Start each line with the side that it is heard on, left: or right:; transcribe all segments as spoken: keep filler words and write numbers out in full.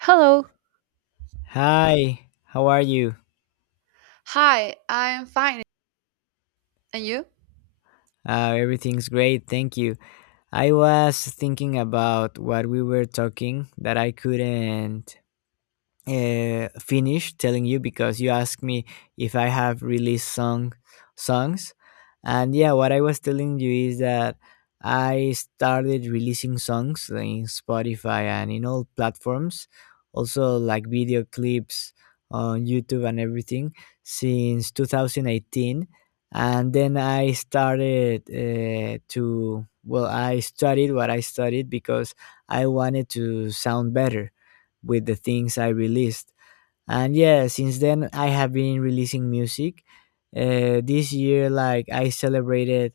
right: Hello.
left: Hi, how are you?
right: Hi, I'm fine. And you?
left: Uh, everything's great, thank you. I was thinking about what we were talking that I couldn't uh, finish telling you because you asked me if I have released song songs. And yeah, what I was telling you is that I started releasing songs in Spotify and in all platforms, also like video clips on YouTube and everything since two thousand eighteen And then I started uh, to well, I studied what I studied because I wanted to sound better with the things I released. And yeah, since then I have been releasing music. Uh, this year, like I celebrated,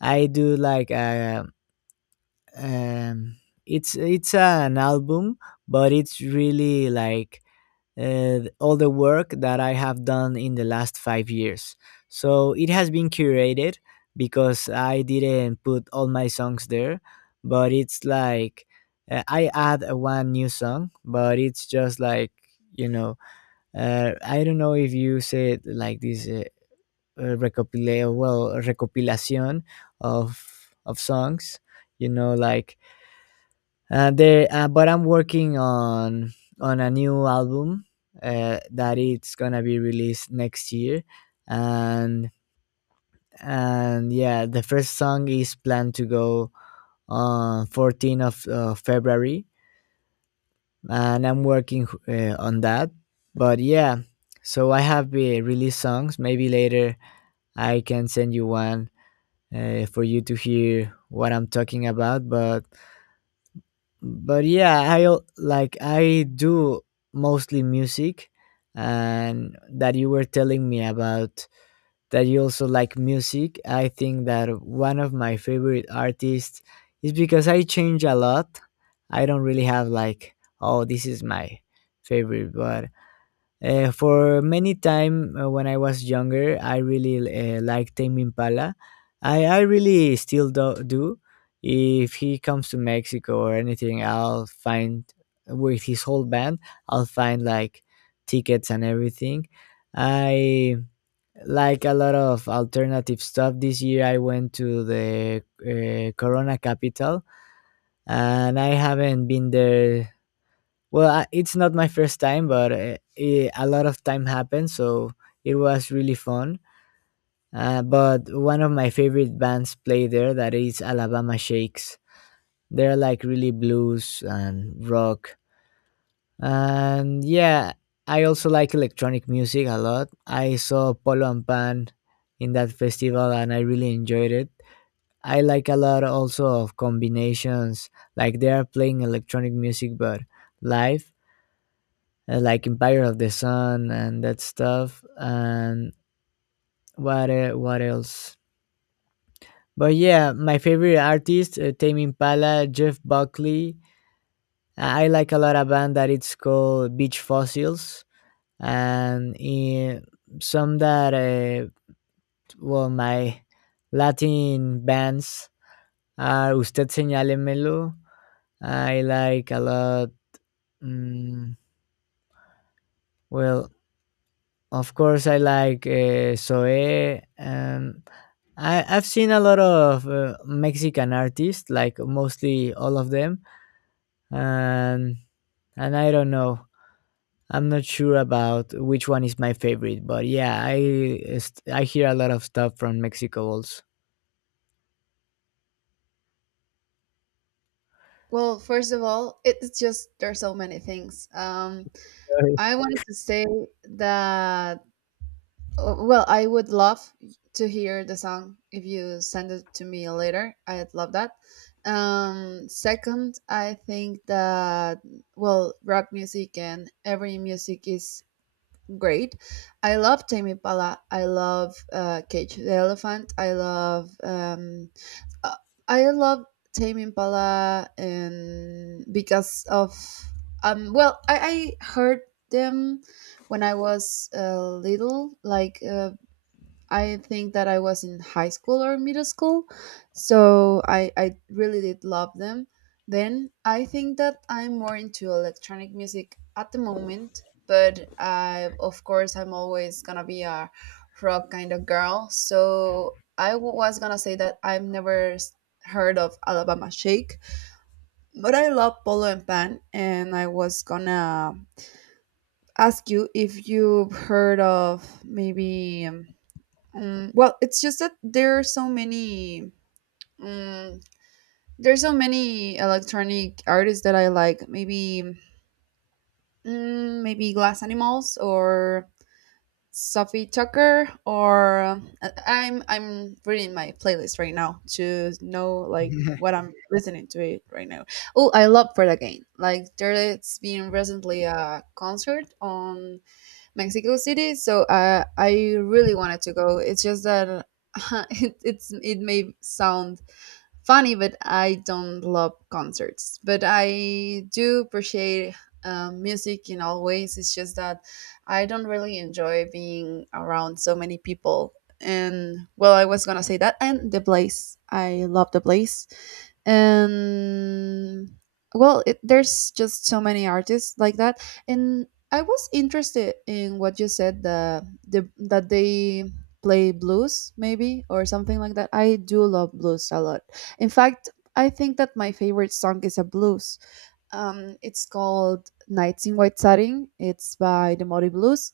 left: I do like a, um, it's it's an album, but it's really like uh, all the work that I have done in the last five years. So it has been curated because I didn't put all my songs there, but it's like uh, I add a one new song, but it's just like you know, uh, I don't know if you say it like this uh, uh, recopila well recopilación of of songs, you know, like uh, there, uh, but I'm working on on a new album uh, that it's gonna be released next year. And and yeah, the first song is planned to go on fourteenth of uh, February, and I'm working uh, on that. But yeah, so I have uh, released songs. Maybe later I can send you one uh, for you to hear what I'm talking about. But but yeah, I al- like I do mostly music. And that you were telling me about that you also like music, I think that one of my favorite artists is, because I change a lot, I don't really have like, oh, this is my favorite. But uh, for many time, uh, when I was younger, I really uh, liked Tame Impala. I, I really still do, do. If he comes to Mexico or anything, I'll find with his whole band. I'll find like tickets and everything. I like a lot of alternative stuff. This year, I went to the uh, Corona capital, and I haven't been there, well, I, it's not my first time, but uh, eh, a lot of time happened, so it was really fun. Uh, but one of my favorite bands play there, that is Alabama Shakes. They're like really blues and rock. And yeah, I also like electronic music a lot. I saw Polo and Pan in that festival and I really enjoyed it. I like a lot also of combinations, like they are playing electronic music but live, uh, like Empire of the Sun and that stuff. And what uh, what else? But yeah, my favorite artist, uh, Tame Impala, Jeff Buckley. I I like a lot a band that it's called Beach Fossils, and eh, some that uh, well, my Latin bands are Usted Señálemelo. I like a lot. mm, well, of course, I like uh, Zoe. Um, I, I've seen a lot of uh, Mexican artists, like mostly all of them, and and I don't know. I'm not sure about which one is my favorite, but yeah, I est- I hear a lot of stuff from Mexico also.
right: Well, first of all, it's just there's so many things. Um,
left: Sorry.
right: I wanted to say that uh, well, I would love to hear the song if you send it to me later. I'd love that. Um, second, I think that, well, rock music and every music is great. I love Tame Impala. I love uh, Cage the Elephant. I love um, uh, I love Tame Impala, and because of um well, I, I heard them when I was uh, little, like, uh, I think that I was in high school or middle school, so I I really did love them. Then I think that I'm more into electronic music at the moment, but I of course I'm always gonna be a rock kind of girl. So I w- was gonna say that I've never s- heard of Alabama Shake, but I love Polo and Pan, and I was gonna ask you if you've heard of, maybe. Um, Mm, well, it's just that there are so many. Mm, there's so many electronic artists that I like. Maybe, mm, maybe Glass Animals or Sophie Tucker, or I- I'm I'm reading my playlist right now to know, like, what I'm listening to it right now. Oh, I love Fred again. Like, there's been recently a concert on Mexico City. So uh, I really wanted to go. It's just that it, it's it may sound funny, but I don't love concerts. But I do appreciate um, music in all ways. It's just that I don't really enjoy being around so many people. And well, I was gonna say that, and the place. I love the place, and, well, it, there's just so many artists like that. And I was interested in what you said, the, the that they play blues maybe or something like that. I do love blues a lot. In fact, I think that my favorite song is a blues. Um, it's called "Nights in White Satin." It's by the Modi Blues,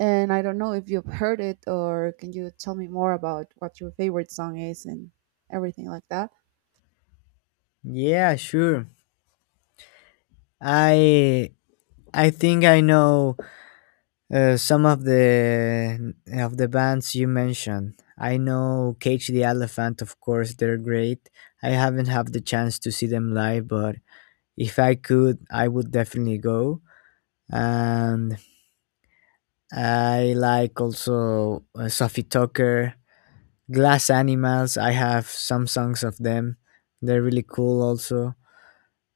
right: and I don't know if you've heard it, or can you tell me more about what your favorite song is and everything like that.
left: Yeah, sure. I I think I know uh, some of the of the bands you mentioned. I know Cage the Elephant, of course, they're great. I haven't had the chance to see them live, but if I could, I would definitely go. And I like also uh, Sophie Tucker, Glass Animals. I have some songs of them. They're really cool. Also,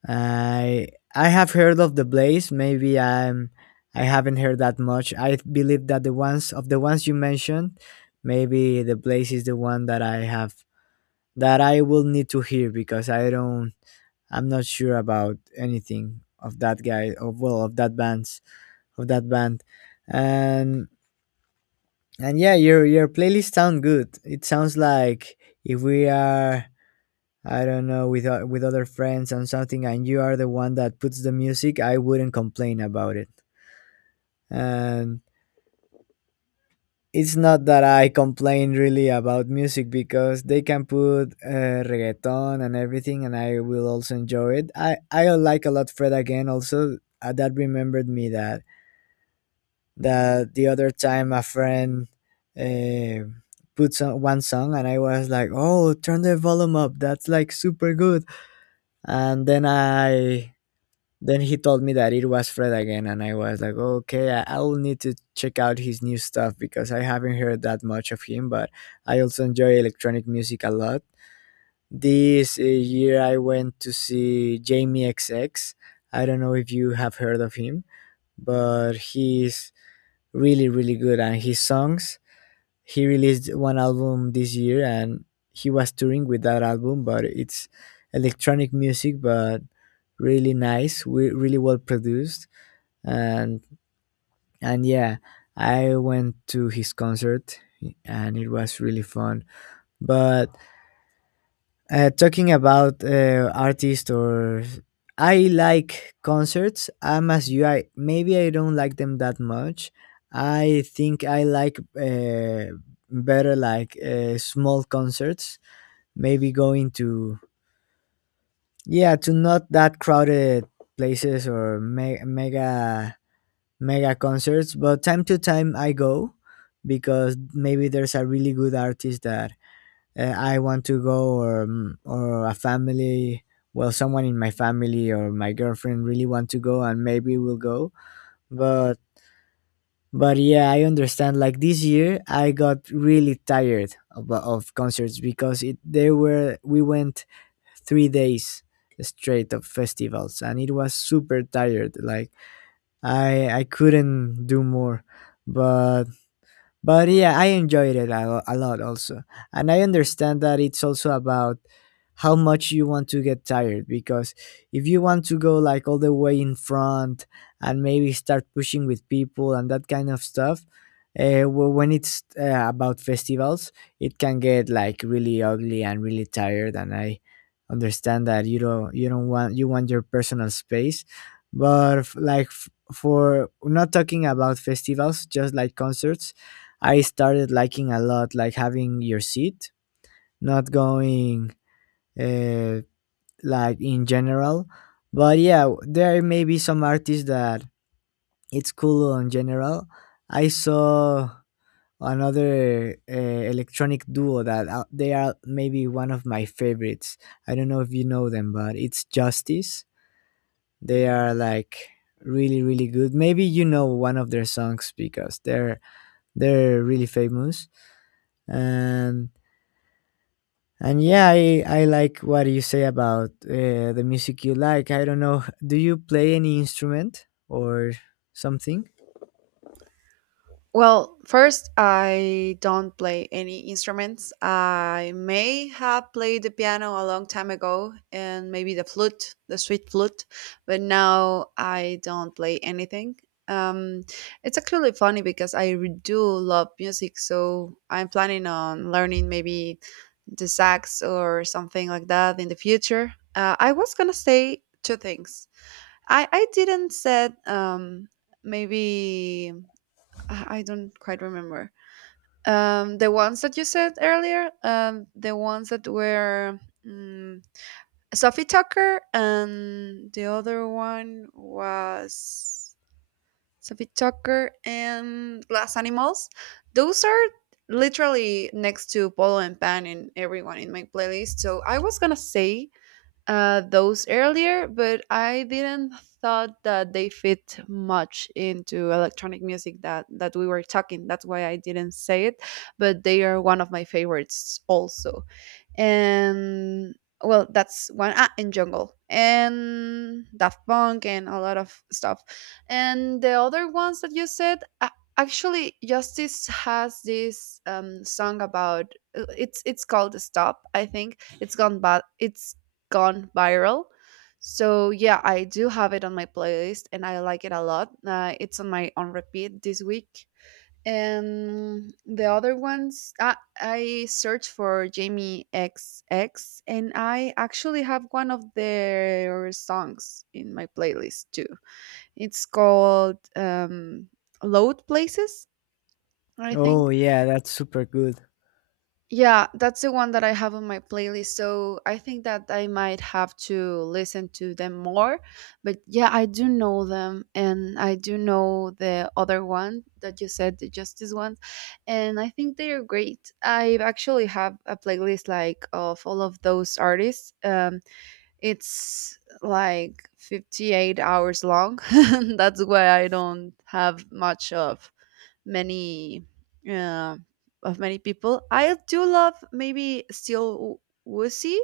left: I I have heard of the Blaze. Maybe I'm I haven't heard that much. I believe that the ones of the ones you mentioned, maybe the Blaze is the one that I have, that I will need to hear because I don't I'm not sure about anything of that guy, of well, of that band. of that band. And and yeah, your your playlist sound good. It sounds like if we are, I don't know, with o- with other friends and something, and you are the one that puts the music, I wouldn't complain about it. And it's not that I complain really about music because they can put uh, reggaeton and everything, and I will also enjoy it. I I like a lot Fred again also. Uh, that remembered me that that the other time a friend uh, put some, one song and I was like, "Oh, turn the volume up. That's like super good." And then I Then he told me that it was Fred again, and I was like, "Okay, I, I will need to check out his new stuff because I haven't heard that much of him, but I also enjoy electronic music a lot." This uh, year I went to see Jamie X X. I don't know if you have heard of him, but he's really really good, and his songs, he released one album this year and he was touring with that album. But it's electronic music but really nice, we really well produced. And and yeah, I went to his concert and it was really fun. But Uh, talking about uh, artists or I like concerts. I'm as you. I maybe I don't like them that much. I think I like uh, better like uh, small concerts. Maybe going to, yeah, to not that crowded places or me- mega mega concerts. But time to time I go because maybe there's a really good artist that uh, I want to go, or mm, or a family well someone in my family or my girlfriend really want to go and maybe we'll go. But but yeah, I understand. Like this year I got really tired of, of concerts because it there were we went three days straight of festivals and it was super tired. Like I I couldn't do more. But but yeah, I enjoyed it a, lo- a lot also. And I understand that it's also about how much you want to get tired, because if you want to go like all the way in front and maybe start pushing with people and that kind of stuff, uh, well, when it's uh, about festivals, it can get like really ugly and really tired. And I understand that you don't you don't want, you want your personal space, but f- like f- for not talking about festivals, just like concerts, I started liking a lot, like having your seat, not going uh, like in general. But yeah, there may be some artists that it's cool in general. I saw another uh, electronic duo that uh, they are maybe one of my favorites. I don't know if you know them, but it's Justice. They are like really really good. Maybe you know one of their songs because they're they're really famous. And And yeah, I, I like what you say about uh, the music you like. I don't know. Do you play any instrument or something?
right: Well, first, I don't play any instruments. I may have played the piano a long time ago, and maybe the flute, the sweet flute, but now I don't play anything. Um, it's actually funny because I re- do love music, so I'm planning on learning, maybe, the sax or something like that in the future. Uh, I was gonna say two things. I, I didn't said, um, maybe I I don't quite remember. Um, the ones that you said earlier, um, the ones that were, mm Sophie Tucker, and the other one was Sophie Tucker and Glass Animals. Those are literally next to Polo and Pan in everyone in my playlist. So I was gonna say uh, those earlier, but I didn't thought that they fit much into electronic music that that we were talking. That's why I didn't say it, but they are one of my favorites also. And, well, that's one. Ah, and Jungle and Daft Punk and a lot of stuff. And the other ones that you said. a- Actually, Justice has this um, song about. Uh, it's it's called "Stop." I think it's gone bad. It's gone viral. So yeah, I do have it on my playlist, and I like it a lot. Uh, it's on my on repeat this week. And the other ones, I, I search for Jamie X X, and I actually have one of their songs in my playlist too. It's called, um, Load Places, I
left: Oh,
right: think.
left: yeah, that's super good.
right: Yeah, that's the one that I have on my playlist. So I think that I might have to listen to them more. But yeah, I do know them, and I do know the other one that you said, the Justice one. And I think they are great. I actually have a playlist like of all of those artists. Um it's like fifty-eight hours long. That's why I don't have much of many uh, of many people. I do love, maybe, still Wussy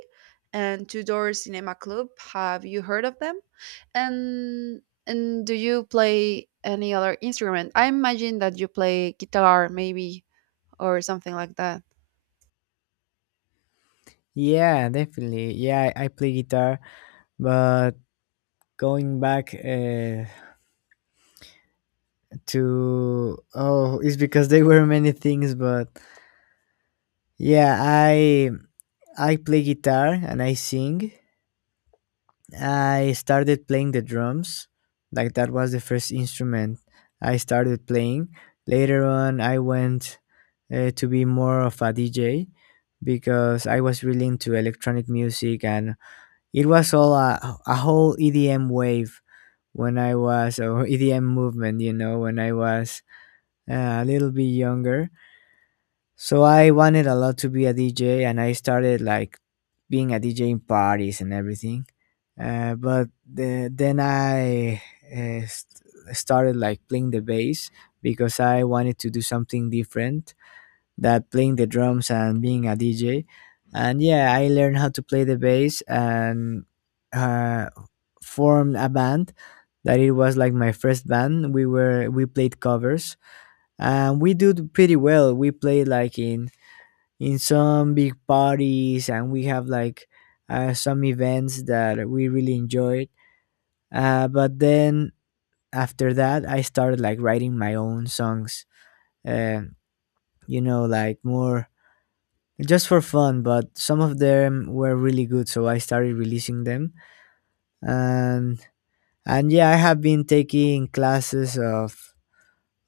right: and Two Door Cinema Club. Have you heard of them? And and do you play any other instrument? I imagine that you play guitar, maybe, or something like that.
left: Yeah, definitely. Yeah, I, I play guitar, but going back uh, to oh, it's because there were many things, but yeah, I I play guitar and I sing. I started playing the drums. Like that was the first instrument I started playing. Later on, I went uh, to be more of a D J because I was really into electronic music and it was all a, a whole E D M wave when I was, or E D M movement, you know, when I was uh, a little bit younger. So I wanted a lot to be a D J and I started like being a D J in parties and everything. Uh, but the, then I uh, st- started like playing the bass because I wanted to do something different that playing the drums and being a D J. And yeah, I learned how to play the bass and uh, formed a band that it was like my first band. We were we played covers and we did pretty well. We played like in in some big parties and we have like uh, some events that we really enjoyed. Uh, but Then after that, I started like writing my own songs. Uh, you know, like more just for fun. But some of them were really good, so I started releasing them. And and yeah, I have been taking classes of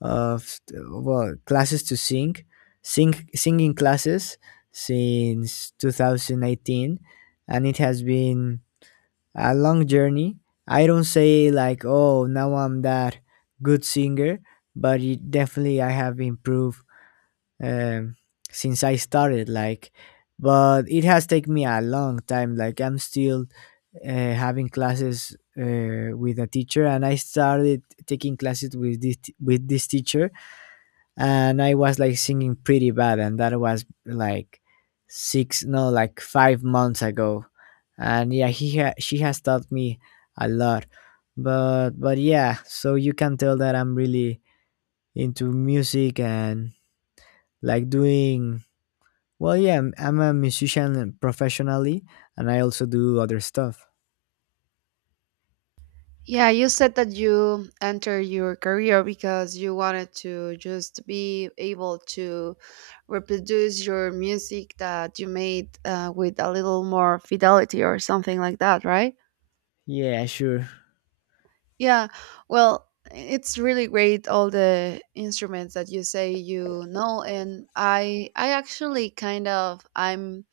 left: of well classes to sing, sing singing classes since two thousand eighteen, and it has been a long journey. I don't say like, oh, now I'm that good singer, but it definitely I have improved, um, since I started. Like, but it has taken me a long time. Like, I'm still uh, having classes uh, with a teacher, and I started taking classes with this with this teacher, and I was like singing pretty bad, and that was like six, no, like five months ago, and yeah, he ha- she has taught me a lot, but but yeah, so you can tell that I'm really into music and like doing well. Yeah, I'm, I'm a musician professionally, and I also do other stuff.
right: Yeah, you said that you entered your career because you wanted to just be able to reproduce your music that you made uh, with a little more fidelity or something like that, right?
left: Yeah, sure.
right: Yeah, well, it's really great all the instruments that you say you know, and I I actually kind of, I'm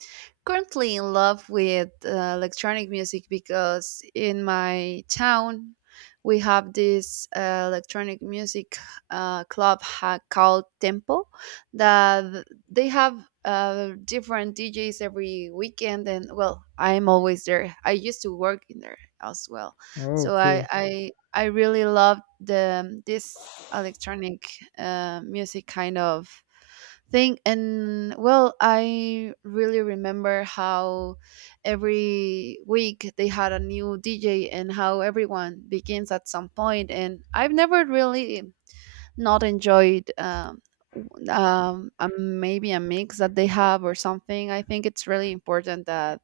right: currently in love with uh, electronic music because in my town we have this uh, electronic music uh, club, ha- called Tempo, that they have uh, different D Js every weekend, and well, I'm always there. I used to work in there as well,
left: Oh,
right: so I,
left: cool.
right: I I really love the, um, this electronic uh, music kind of thing. And, well, I really remember how every week they had a new DJ and how everyone begins at some point point. And I've never really not enjoyed, um, w- um, a- maybe a mix that they have or something. I think it's really important that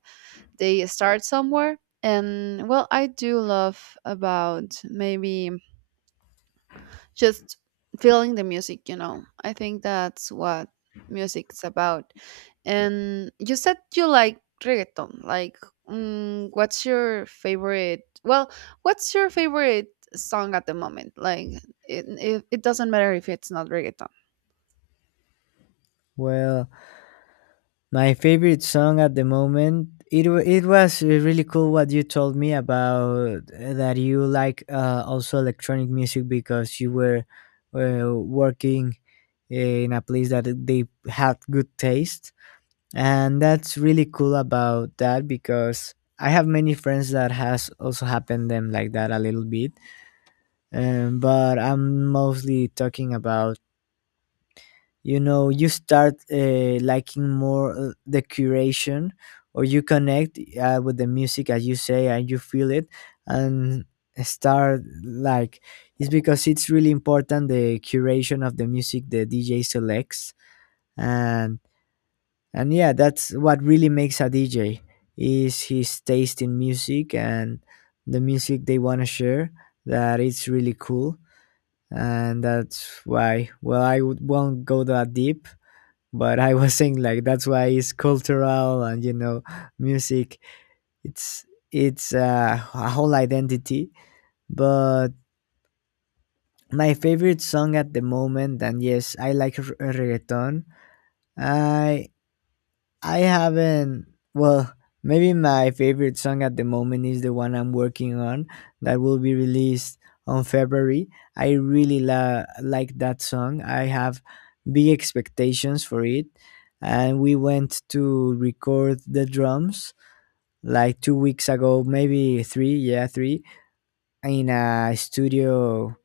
right: they start somewhere, and, well, I do love about, maybe, just feeling the music, you know. I think that's what music's about. And you said you like reggaeton. Like, mm, what's your favorite? Well, what's your favorite song at the moment? Like, it, it, it doesn't matter if it's not reggaeton.
left: Well, my favorite song at the moment. It wa- it was uh, really cool what you told me about, uh, that you like, uh, also electronic music because you were uh, working in a place that they had good taste, and that's really cool about that because I have many friends that has also happened them like that a little bit. Um, but I'm mostly talking about, you know, you start uh, liking more uh, the curation, or you connect uh, with the music as you say, and you feel it and start like. It's because it's really important, the curation of the music the DJ selects, and and yeah, that's what really makes a DJ, is his taste in music, and the music they want to share, that it's really cool. And that's why, well, i would, won't go that deep, but I was saying like that's why it's cultural, and, you know, music, it's it's uh, a whole identity. But my favorite song at the moment, and yes, I like r- reggaeton. I I haven't. Well, maybe my favorite song at the moment is the one I'm working on that will be released on February. I really la- like that song. I have big expectations for it. And we went to record the drums like two weeks ago, maybe three, yeah, three, in a studio,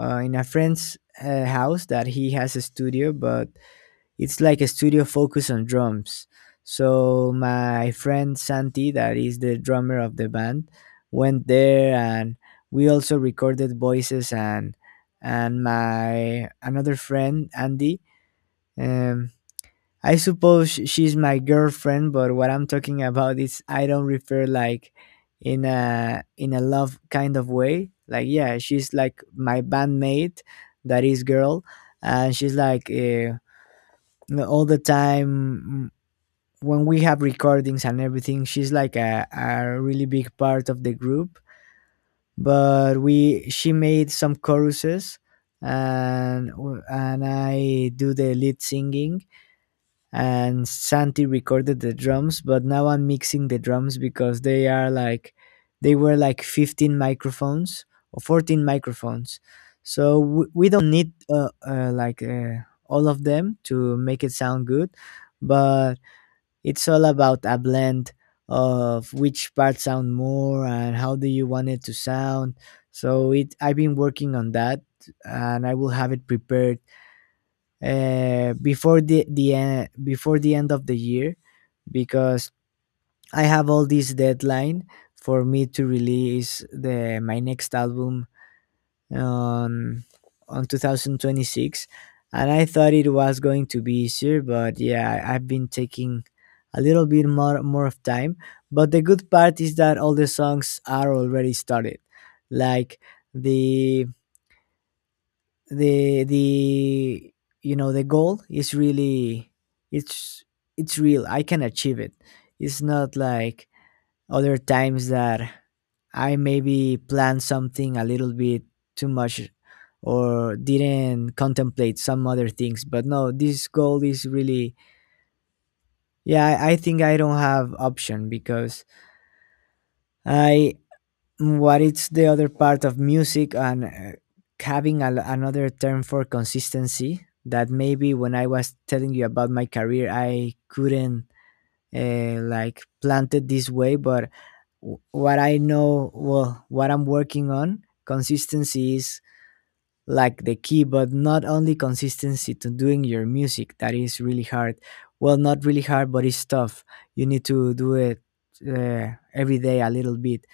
left: uh, in a friend's uh, house that he has a studio, but it's like a studio focus on drums. So my friend Santi, that is the drummer of the band, went there, and we also recorded voices, and and my another friend Andy. Um, I suppose sh- she's my girlfriend, but what I'm talking about is I don't refer like in a in a love kind of way. Like yeah, she's like my bandmate, that is girl, and she's like. Uh, all the time, mm, when we have recordings and everything, she's like a, a really big part of the group. But we she made some choruses, and and I do the lead singing, and Santi recorded the drums, but now I'm mixing the drums because they are like they were like fifteen microphones or fourteen microphones, so we we don't need uh, uh, like, uh, all of them to make it sound good. But it's all about a blend of which parts sound more and how do you want it to sound. So it I've been working on that, and I will have it prepared uh, before the the uh, before the end of the year, because I have all this deadline for me to release the my next album on on twenty twenty-six. And I thought it was going to be easier, but yeah, I- I've been taking a little bit more more of time, but the good part is that all the songs are already started. Like, the the the you know the goal is really, it's it's real. I can achieve it. It's not like other times that I maybe planned something a little bit too much or didn't contemplate some other things. But no, this goal is really, yeah, I, I think I don't have option, because I, what it's the other part of music, and uh, having a, another term for consistency that maybe when I was telling you about my career, I couldn't uh, like plant it this way. But w- what I know, well, what I'm working on, consistency is like the key, but not only consistency to doing your music, that is really hard, well, not really hard, but it's tough. You need to do it uh, every day a little bit,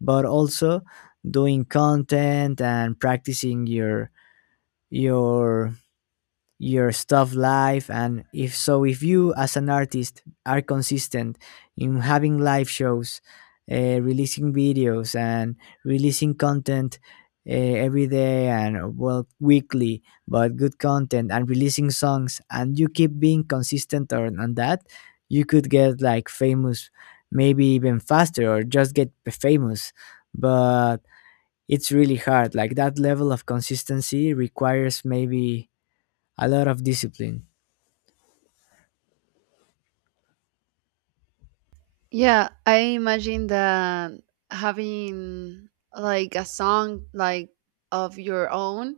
left: but also doing content and practicing your your your stuff live. And if so if you as an artist are consistent in having live shows, uh, releasing videos and releasing content uh, every day, and uh, well, weekly, but good content, and releasing songs, and you keep being consistent on, on that, you could get like famous maybe even faster, or just get famous. But it's really hard. Like that level of consistency requires maybe a lot of discipline.
right: Yeah, I imagine that having, like, a song like of your own,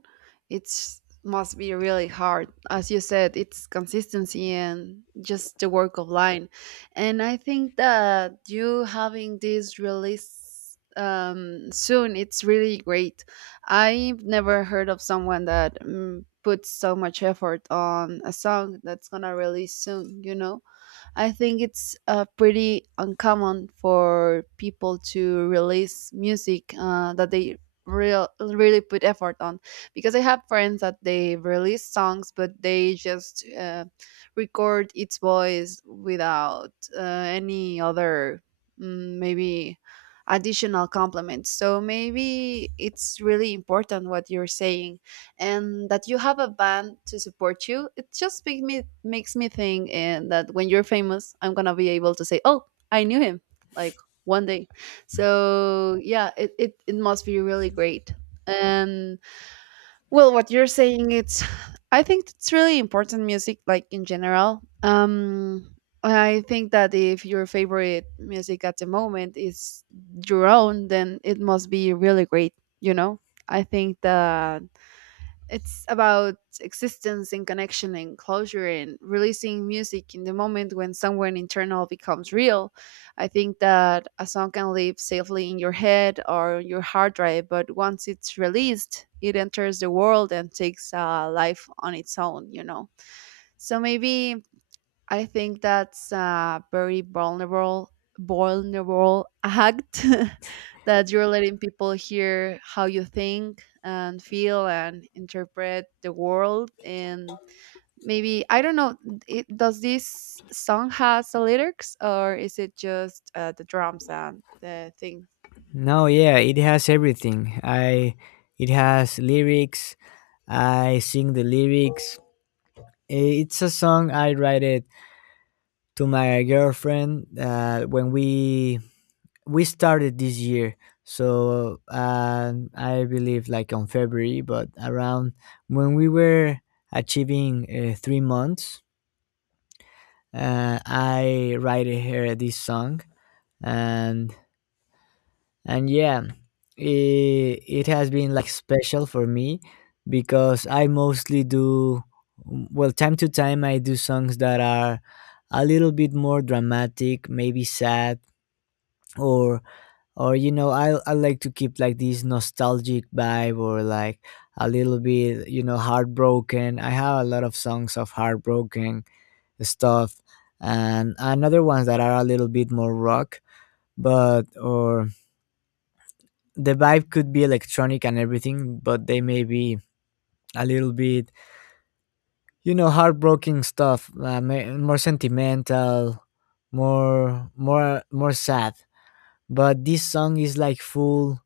right: it's must be really hard. As you said, it's consistency and just the work of line. And I think that you having this release um, soon, it's really great. I've never heard of someone that mm, puts so much effort on a song that's gonna release soon, you know? I think it's uh, pretty uncommon for people to release music uh, that they real really put effort on, because I have friends that they release songs, but they just uh, record its voice without uh, any other, mm, maybe, additional compliments. So maybe it's really important what you're saying, and that you have a band to support you, it just make me makes me think, and that when you're famous I'm gonna be able to say, oh, I knew him, like, one day. So yeah, it, it, it must be really great. And, well, what you're saying, it's, I think it's really important, music, like, in general. Um I think that if your favorite music at the moment is your own, then it must be really great, you know. I think that it's about existence and connection and closure and releasing music in the moment when someone internal becomes real. I think that a song can live safely in your head or your hard drive, but once it's released, it enters the world and takes a life on its own, you know. So maybe, I think that's a very vulnerable vulnerable act that you're letting people hear how you think and feel and interpret the world. And maybe, I don't know, it, does this song has the lyrics, or is it just uh, the drums and the thing?
left: No, yeah, it has everything. I It has lyrics. I sing the lyrics. It's a song I write it to my girlfriend uh, when we we started this year. So uh, I believe like on February, but around when we were achieving uh, three months. uh, I write her this song, and and yeah, it, it has been like special for me because I mostly do, well, time to time I do songs that are a little bit more dramatic, maybe sad, or or you know, i i like to keep like this nostalgic vibe, or like a little bit, you know, heartbroken. I have a lot of songs of heartbroken stuff, and another ones that are a little bit more rock, but or the vibe could be electronic and everything, but they may be a little bit, you know, heartbroken stuff, uh, ma- more sentimental, more more more sad. But this song is like full,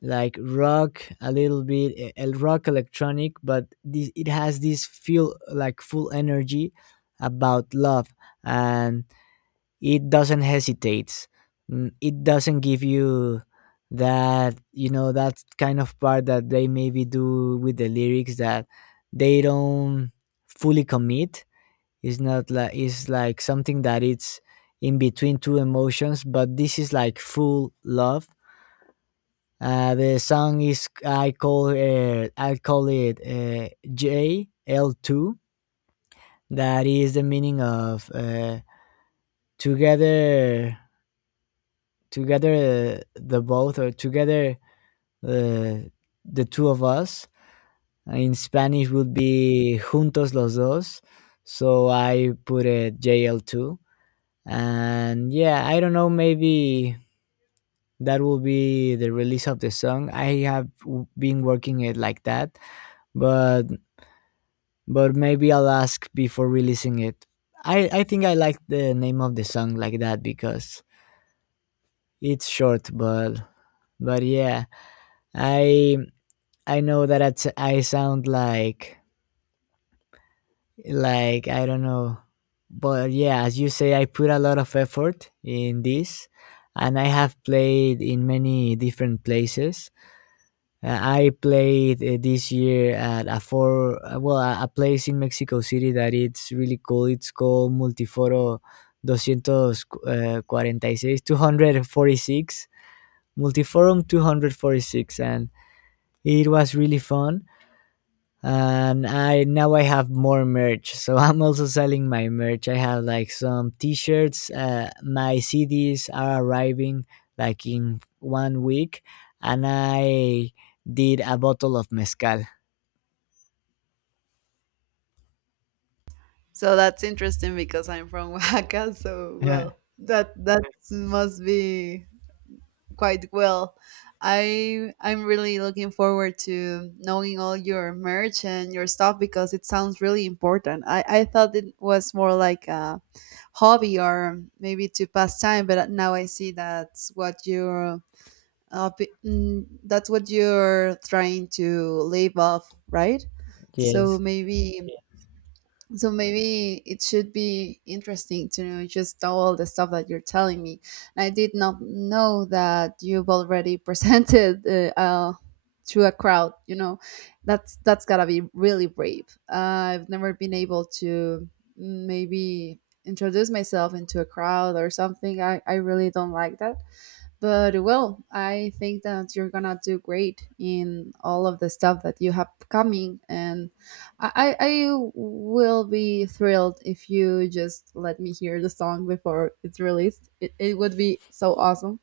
left: like rock, a little bit e- el- rock electronic, but this it has this feel like full energy about love, and it doesn't hesitate. Mm, it doesn't give you that, you know, that kind of part that they maybe do with the lyrics, that they don't fully commit. It's not like it's like something that it's in between two emotions, but this is like full love. Uh, the song is, i call it I call it uh, J L two, that is the meaning of uh, together together, uh, the both, or together, uh, the two of us, in Spanish, would be juntos los dos. So I put it J L two. And yeah, I don't know, maybe that will be the release of the song. I have w- been working it like that, but but maybe I'll ask before releasing it. I I think I like the name of the song like that because it's short, but but yeah, I I know that it's, I sound like like I don't know, but yeah, as you say, I put a lot of effort in this, and I have played in many different places. Uh, I played uh, this year at a four uh, well a, a place in Mexico City that it's really cool. It's called Multiforo two forty-six two forty-six Multiforum two forty-six, and it was really fun. And i now i have more merch, so I'm also selling my merch. I have like some t-shirts. Uh, my CDs are arriving like in one week, and I did a bottle of mezcal.
right: So that's interesting because I'm from Oaxaca, so,
left: Uh,
right: well, that that must be quite well. I I'm really looking forward to knowing all your merch and your stuff because it sounds really important. I, I thought it was more like a hobby or maybe to pass time, but now I see that's what you're uh, p- mm, that's what you're trying to live off, right? So
left: yes.
right: maybe so maybe it should be interesting to know just all the stuff that you're telling me. And I did not know that you've already presented uh, uh, to a crowd, you know. That's that's gotta be really brave. Uh, I've never been able to, mm, maybe, introduce myself into a crowd or something. i, I really don't like that. But, well, I think that you're gonna do great in all of the stuff that you have coming, and I, I I will be thrilled if you just let me hear the song before it's released. It, it would be so awesome,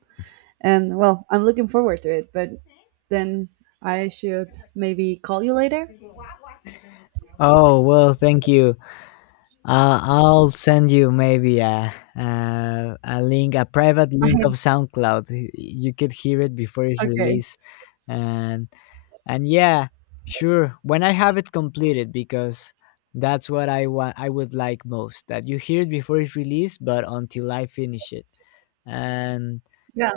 right: and, well, I'm looking forward to it. But then I should maybe call you later.
left: Oh, well, thank you. uh, I'll send you maybe a, a a link a private link of SoundCloud. You could hear it before it's
right: Okay.
left: released. and And yeah, sure, when I have it completed, because that's what I want I would like most. That you hear it before it's released, but until I finish it. And
right: Yeah.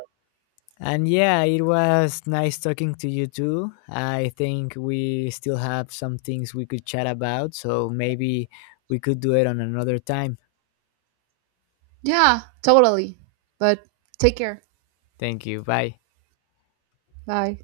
left: and yeah, it was nice talking to you too. I think we still have some things we could chat about, so maybe we could do it on another time.
right: Yeah. Totally. But take care.
left: Thank you. Bye.
right: Bye.